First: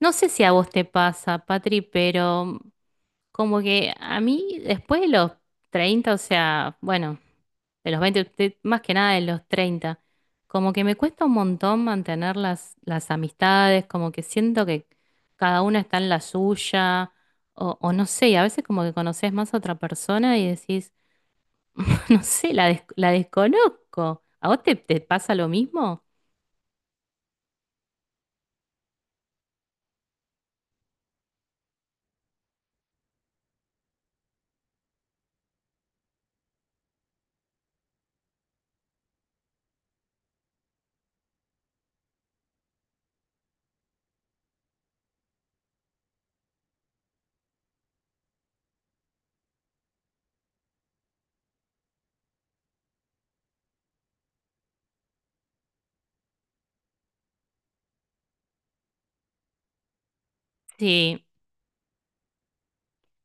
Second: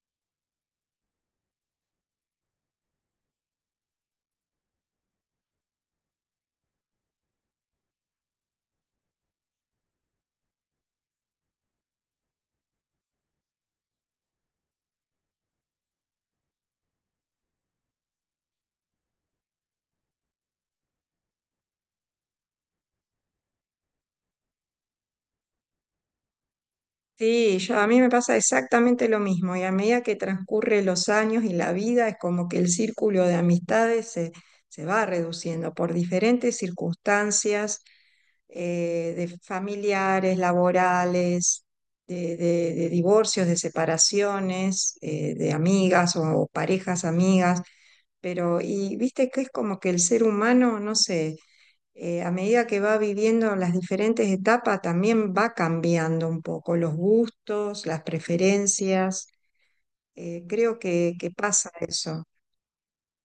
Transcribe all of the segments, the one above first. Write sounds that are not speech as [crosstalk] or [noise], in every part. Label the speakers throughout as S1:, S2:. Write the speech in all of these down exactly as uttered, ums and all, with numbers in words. S1: No sé si a vos te pasa, Patri, pero como que a mí después de los treinta, o sea, bueno, de los veinte, de- más que nada de los treinta, como que me cuesta un montón mantener las, las amistades, como que siento que cada una está en la suya, o, o no sé, y a veces como que conoces más a otra persona y decís, [laughs] no sé, la, des- la desconozco. ¿A vos te, te pasa lo mismo?
S2: Sí, yo, a mí me pasa exactamente lo mismo y a medida que transcurren los años y la vida es como que el círculo de amistades se, se va reduciendo por diferentes circunstancias eh, de familiares, laborales, de, de- de divorcios, de separaciones, eh, de amigas o parejas amigas, pero y viste que es como que el ser humano, no sé, eh, a medida que va viviendo las diferentes etapas, también va cambiando un poco los gustos, las preferencias. Eh, creo que,
S1: Sí.
S2: que pasa eso.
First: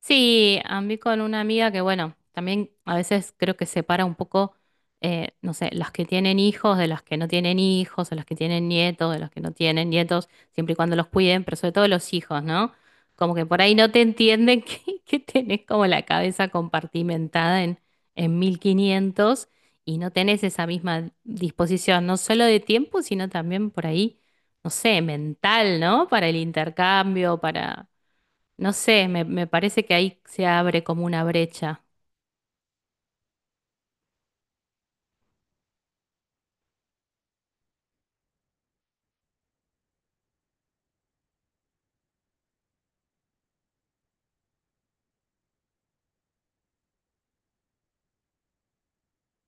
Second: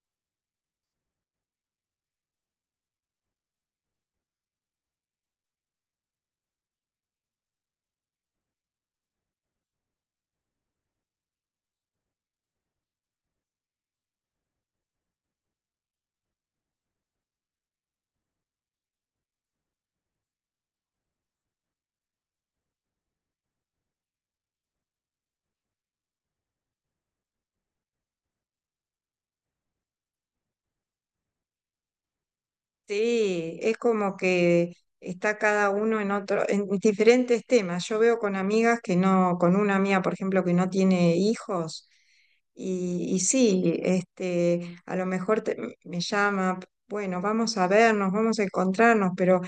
S1: Sí, a mí con una amiga que, bueno, también a veces creo que separa un poco, eh, no sé, las que tienen hijos de las que no tienen hijos, o las que tienen nietos de los que no tienen nietos, siempre y cuando los cuiden, pero sobre todo los hijos, ¿no? Como que por ahí no te entienden [laughs] que, que tenés como la cabeza compartimentada en, en mil quinientos y no tenés esa misma disposición, no solo de tiempo, sino también por ahí, no sé, mental, ¿no? Para el intercambio, para no sé, me, me parece que ahí se abre como una brecha.
S2: Sí, es como que está cada uno en otro, en diferentes temas. Yo veo con amigas que no, con una amiga, por ejemplo, que no tiene hijos, y, y sí, este, a lo mejor te- me llama, bueno, vamos a vernos, vamos a encontrarnos, pero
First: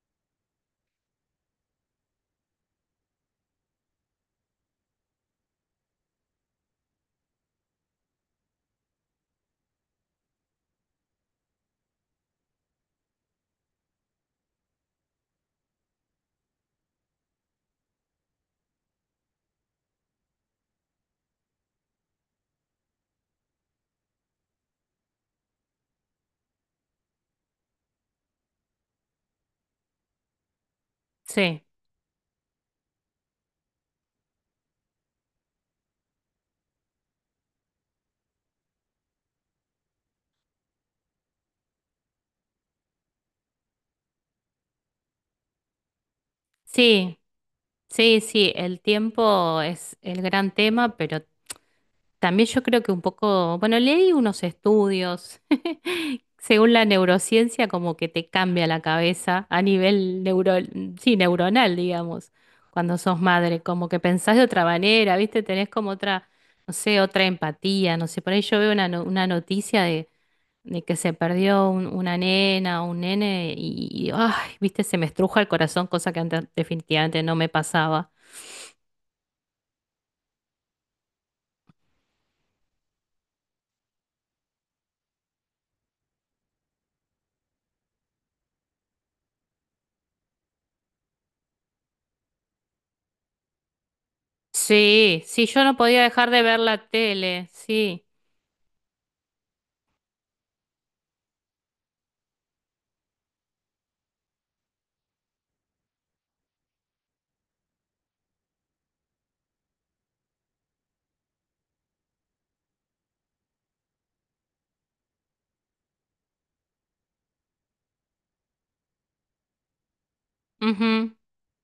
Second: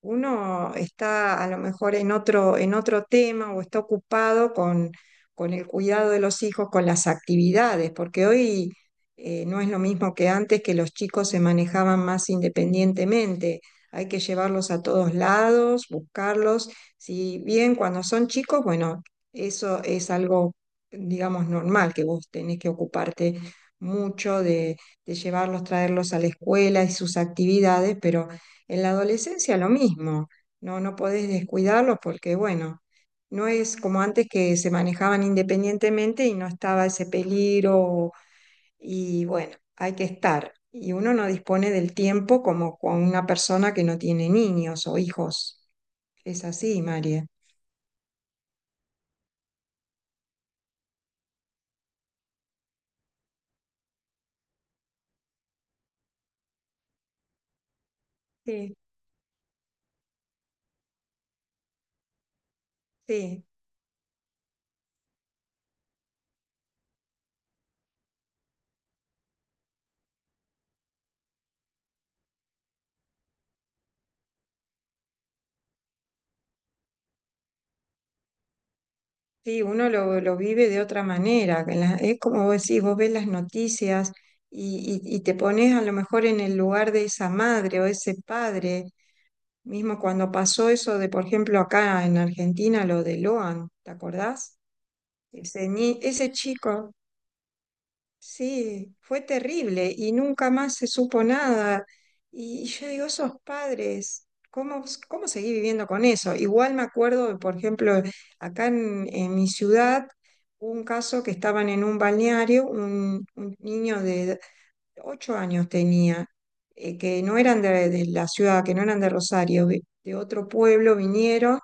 S2: uno está a lo mejor en otro, en otro tema o está ocupado con, con el cuidado de los hijos, con las actividades, porque hoy eh, no es lo mismo que antes que los chicos se manejaban más independientemente. Hay que llevarlos a todos lados, buscarlos. Si bien cuando son chicos, bueno, eso es algo, digamos, normal, que vos tenés que ocuparte mucho de, de llevarlos, traerlos a la escuela y sus actividades, pero en la adolescencia lo mismo, no, no podés
S1: Sí,
S2: descuidarlos porque, bueno, no es como antes que se manejaban independientemente y no estaba ese peligro y, bueno, hay que estar. Y uno no dispone del tiempo como con una persona que no tiene niños o hijos. Es así,
S1: sí,
S2: María.
S1: sí, sí, el tiempo es el gran tema, pero también yo creo que un poco, bueno, leí unos estudios, [laughs] según la neurociencia, como que te cambia
S2: Sí,
S1: la cabeza a nivel neuro, sí, neuronal, digamos, cuando sos
S2: sí,
S1: madre, como que pensás de otra manera, ¿viste? Tenés como otra, no sé, otra empatía, no sé, por ahí yo veo una, no- una noticia de de que se perdió un- una nena o un nene y, y, ay, viste, se me estruja el corazón, cosa que antes definitivamente no me pasaba.
S2: sí, uno lo, lo vive de otra manera. Que la- es como vos decís, vos ves las noticias y, y- y te pones a lo mejor en el lugar de esa madre o ese padre. Mismo cuando pasó eso de, por ejemplo, acá en Argentina, lo de Loan, ¿te acordás?
S1: Sí, sí, yo
S2: Ese,
S1: no
S2: ni-
S1: podía dejar
S2: ese
S1: de ver la
S2: chico,
S1: tele, sí.
S2: sí, fue terrible y nunca más se supo nada. Y yo digo, esos padres, ¿cómo, cómo seguí viviendo con eso? Igual me acuerdo, por ejemplo, acá en, en mi ciudad, hubo un caso que estaban en un balneario, un, un niño de ocho años tenía, eh, que no eran de, de la ciudad, que no eran de Rosario, vi- de otro pueblo
S1: Ujú.
S2: vinieron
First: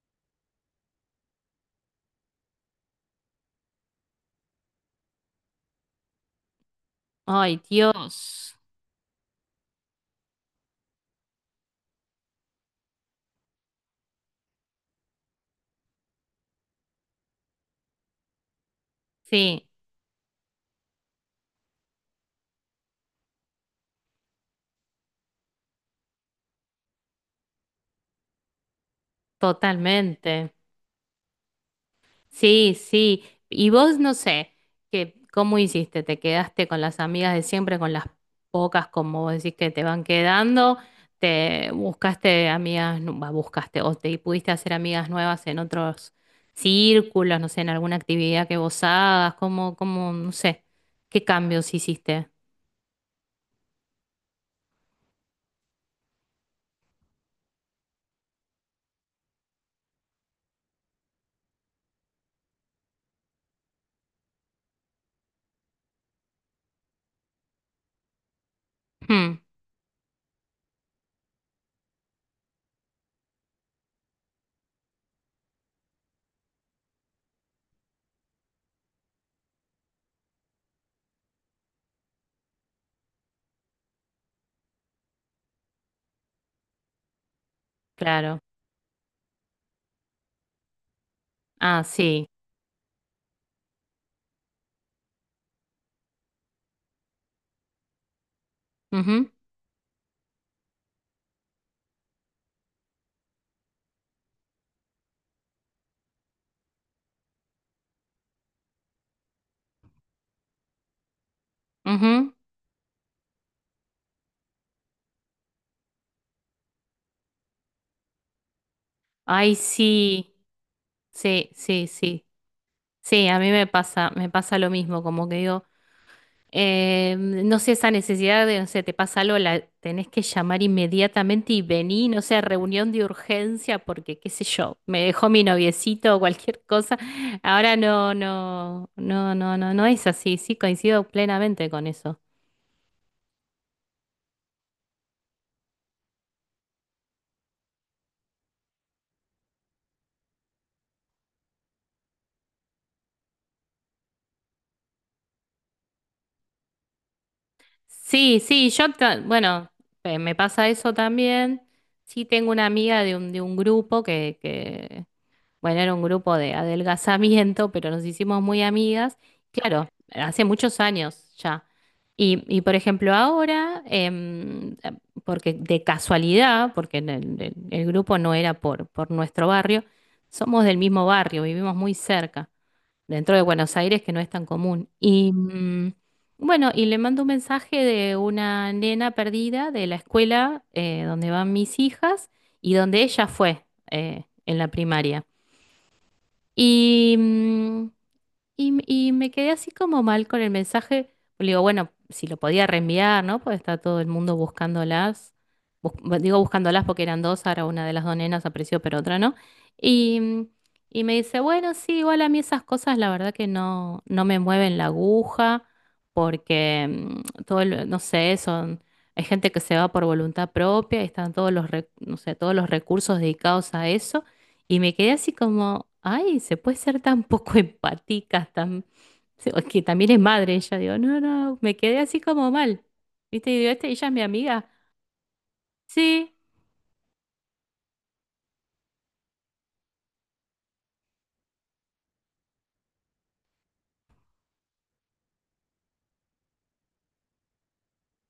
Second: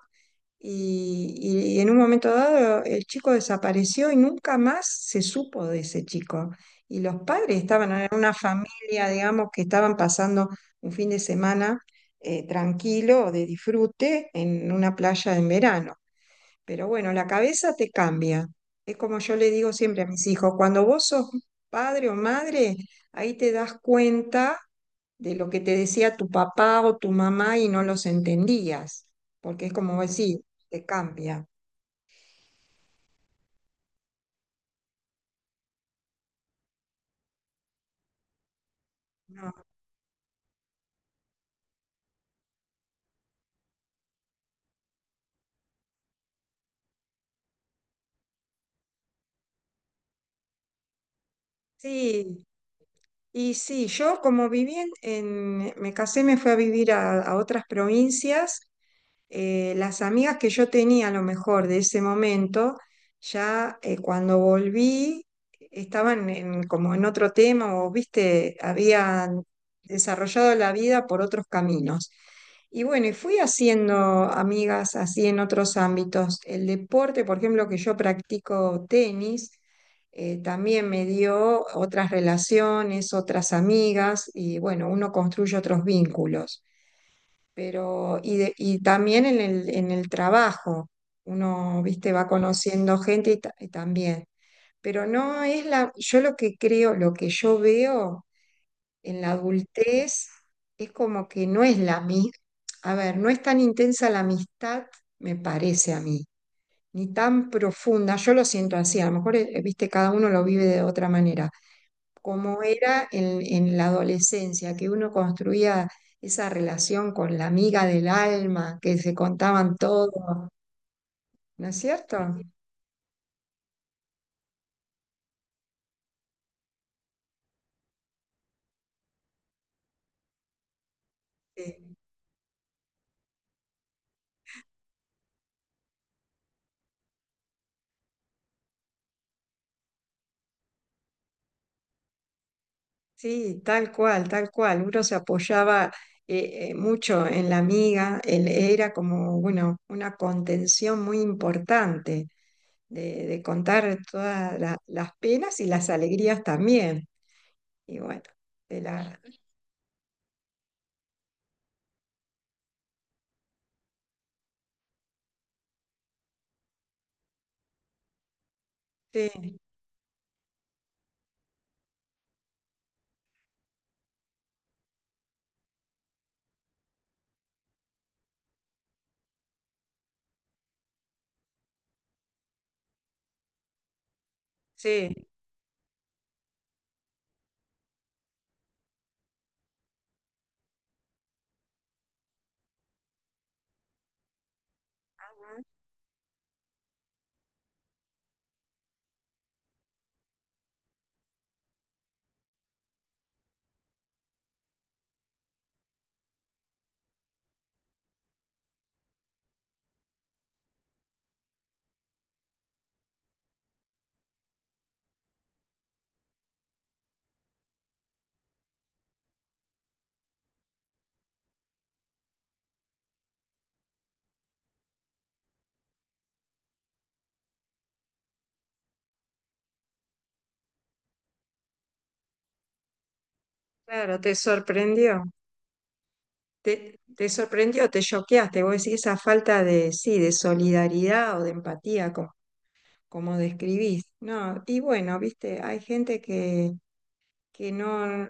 S2: y, y- y en un momento dado el chico desapareció y nunca más se supo de ese chico. Y los padres
S1: Ay,
S2: estaban en una
S1: Dios.
S2: familia, digamos, que estaban pasando un fin de semana, eh, tranquilo, de disfrute, en una playa en verano. Pero bueno, la cabeza te cambia. Es como yo le
S1: Sí,
S2: digo siempre a mis hijos, cuando vos sos padre o madre, ahí te das cuenta de lo que te decía tu papá o tu mamá y no los entendías, porque es como decir,
S1: totalmente.
S2: te cambia.
S1: Sí, sí. Y vos no sé, que, ¿cómo hiciste? ¿Te quedaste con las amigas de siempre, con las pocas, como vos decís,
S2: No.
S1: que te van quedando? ¿Te buscaste amigas, nu- bah, buscaste, o te pudiste hacer amigas nuevas en otros círculos, no sé, en alguna actividad que vos hagas? ¿Cómo, cómo, no sé, qué cambios hiciste?
S2: Sí, y sí, yo como viví en, en- me casé, me fui a vivir a, a otras provincias, eh, las amigas que yo tenía a lo mejor de ese momento, ya, eh, cuando volví estaban en- como en otro tema o, viste,
S1: Hmm,
S2: habían desarrollado la vida por otros caminos. Y bueno, y fui haciendo amigas así en otros ámbitos. El deporte, por ejemplo, que yo practico tenis, eh, también me dio otras relaciones, otras amigas y bueno, uno construye otros vínculos. Pero, y,
S1: claro.
S2: de- y también en el, en el trabajo,
S1: Ah,
S2: uno, viste, va
S1: sí.
S2: conociendo gente y, ta- y también. Pero no es la, yo lo que creo, lo que yo veo en la adultez es como que no es la misma, a ver, no es tan intensa la amistad, me parece a mí, ni tan profunda, yo lo siento así, a lo mejor, eh, viste, cada uno lo vive de otra manera
S1: Ujú, ujú.
S2: como era en, en la adolescencia, que uno construía esa relación con la amiga del alma, que se
S1: Ay,
S2: contaban
S1: sí.
S2: todo,
S1: Sí,
S2: ¿no es
S1: sí,
S2: cierto?
S1: sí. Sí, a mí me pasa, me pasa lo mismo, como que digo. Eh, no sé, esa necesidad de, no sé, te pasa algo, la tenés que llamar inmediatamente y
S2: Sí,
S1: vení no sé, reunión de urgencia, porque qué sé yo, me dejó mi noviecito o cualquier cosa. Ahora no, no, no, no, no, no es así, sí, coincido plenamente con eso.
S2: sí, tal cual, tal cual. Uno se apoyaba eh, eh, mucho en la amiga, él era como, bueno, una contención muy importante de, de contar todas la- las penas y las alegrías también. Y bueno,
S1: Sí, sí,
S2: de
S1: yo, ta-
S2: la,
S1: bueno, eh, me pasa eso también. Sí, tengo una amiga de un, de un grupo que, que bueno, era un grupo de adelgazamiento, pero nos hicimos muy amigas.
S2: sí,
S1: Claro, hace muchos años ya. Y, y, por ejemplo, ahora, em, eh, porque de casualidad, porque en el, el- el grupo no era por, por nuestro barrio, somos del mismo barrio, vivimos muy cerca, dentro de Buenos Aires, que no es tan común.
S2: sí,
S1: Y mm, bueno, y le mando un mensaje de una nena perdida de la escuela eh, donde van mis hijas y donde ella fue eh, en la primaria. Y, mm, y, y me quedé así como mal con el mensaje. Le digo, bueno, si lo podía reenviar, ¿no? Porque está todo el mundo buscándolas. Bus- bu- digo buscándolas porque eran dos, ahora una de las dos nenas apareció, pero otra no. Y, mm, y me dice, bueno, sí, igual a mí esas cosas la verdad que no, no me mueven la aguja, porque mm, todo, el- no sé, son, hay gente que se va por voluntad propia y están todos los, re- no sé, todos los recursos dedicados a eso. Y me quedé así como, ay, se puede ser tan [laughs] poco empática, tan... se- o que también es madre ella, digo, no, no, me quedé así como mal. ¿Viste? Y digo, este, ella es
S2: claro,
S1: mi
S2: te
S1: amiga.
S2: sorprendió.
S1: Sí,
S2: Te, te sorprendió, te choqueaste, vos decís esa falta de, sí, de solidaridad o de empatía, como, como describís. No, y bueno, viste, hay gente que, que no,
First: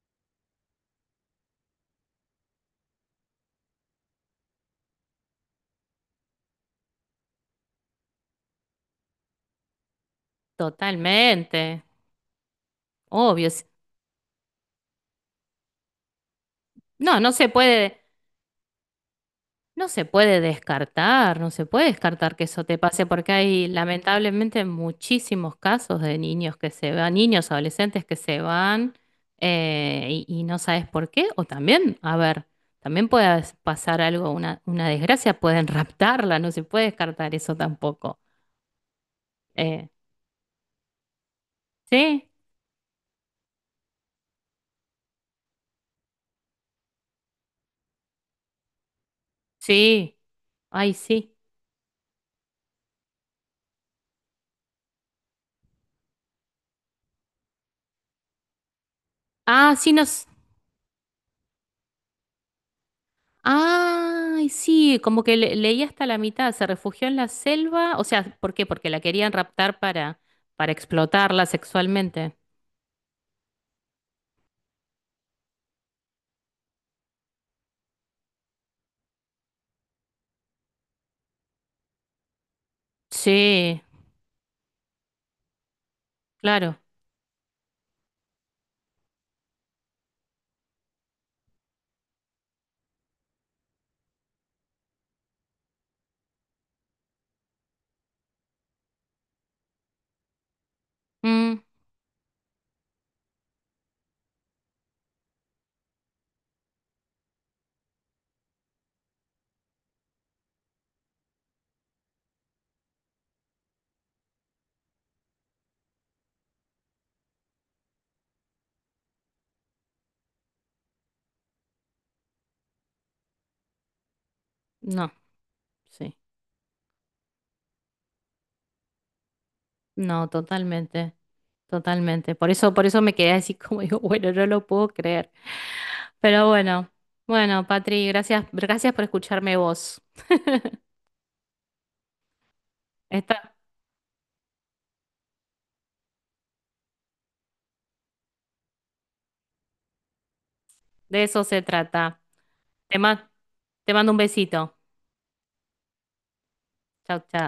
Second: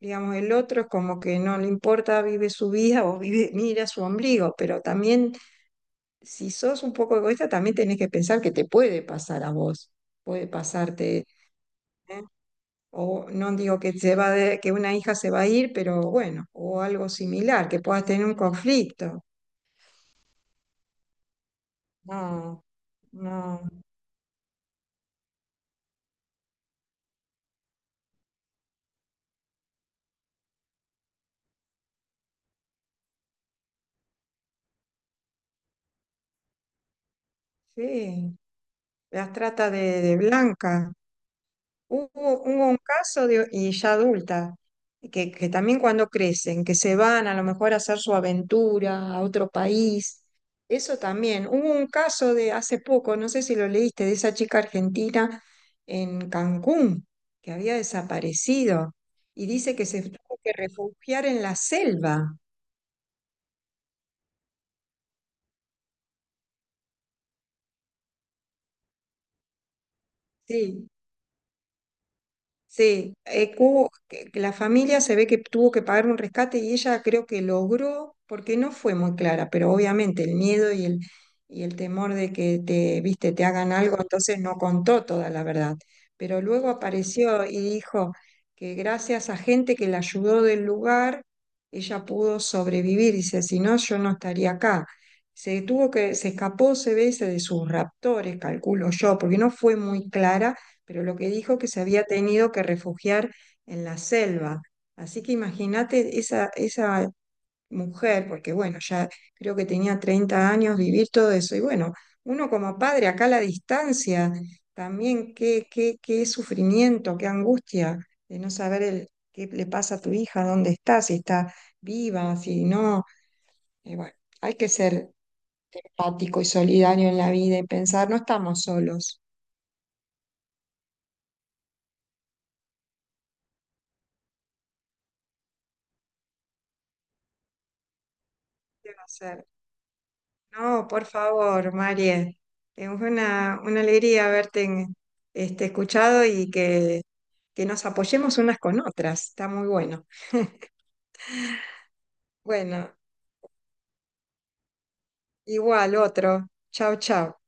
S2: digamos, el otro es como que no le importa, vive su vida o vive, mira su ombligo, pero también, si sos un poco egoísta, también tenés que pensar que te puede pasar a vos, puede pasarte,
S1: totalmente,
S2: ¿eh? O
S1: obvio.
S2: no
S1: Sí.
S2: digo que se va de- que una hija se va a ir, pero bueno, o algo
S1: No, no se
S2: similar, que
S1: puede,
S2: puedas tener un conflicto.
S1: no se puede descartar, no se puede descartar que eso
S2: No,
S1: te pase, porque
S2: no,
S1: hay lamentablemente muchísimos casos de niños que se van, niños, adolescentes que se van eh, y, y no sabes por qué, o también, a ver, también puede pasar algo, una, una desgracia, pueden raptarla, no se puede descartar eso tampoco.
S2: sí, las trata
S1: Eh,
S2: de, de blanca. Hubo,
S1: sí,
S2: hubo un caso de, y ya adulta, que, que también cuando crecen, que se van a lo mejor a hacer su aventura a otro
S1: sí,
S2: país,
S1: ay,
S2: eso
S1: sí.
S2: también. Hubo un caso de hace poco, no sé si lo leíste, de esa chica argentina en Cancún, que había desaparecido y dice
S1: Ah,
S2: que
S1: sí,
S2: se
S1: nos.
S2: tuvo que refugiar en la selva.
S1: Ay, sí, como que le- leí hasta la mitad, se refugió en la selva, o sea, ¿por qué? Porque la querían raptar para, para
S2: Sí,
S1: explotarla sexualmente.
S2: sí, eh, hubo- que- que la familia se ve que tuvo que pagar un rescate y ella creo que logró, porque no fue muy clara, pero obviamente el miedo y el, y el temor de que te, viste, te hagan
S1: Sí,
S2: algo, entonces no contó toda la verdad. Pero luego
S1: claro.
S2: apareció y dijo que gracias a gente que la ayudó del lugar, ella pudo sobrevivir. Dice, si no, yo no estaría acá. Se tuvo que, se escapó, se ve, dice, de sus raptores, calculo yo, porque no fue muy clara, pero lo que
S1: Mm,
S2: dijo que se había tenido que refugiar en la selva. Así que imagínate esa, esa mujer, porque bueno, ya creo que tenía treinta años, vivir todo eso. Y bueno, uno como padre, acá a la distancia, también qué, qué, qué sufrimiento, qué angustia de no saber el, qué le pasa a tu hija, dónde está, si está viva, si no. Y bueno, hay que ser
S1: no, sí,
S2: empático y solidario en la vida y pensar, no estamos solos.
S1: no, totalmente, totalmente. Por eso, por eso me quedé así como digo, bueno, no lo puedo creer. Pero bueno, bueno, Patri, gracias, gracias
S2: ¿Qué va
S1: por
S2: a ser?
S1: escucharme vos.
S2: No, por favor, María. Es
S1: Esta-
S2: una, una alegría haberte en- este, escuchado y que, que nos apoyemos unas con otras. Está muy bueno.
S1: de eso se trata.
S2: Bueno,
S1: Te ma- te mando un besito.
S2: igual otro. Chau,
S1: Chau,
S2: chau.
S1: chau.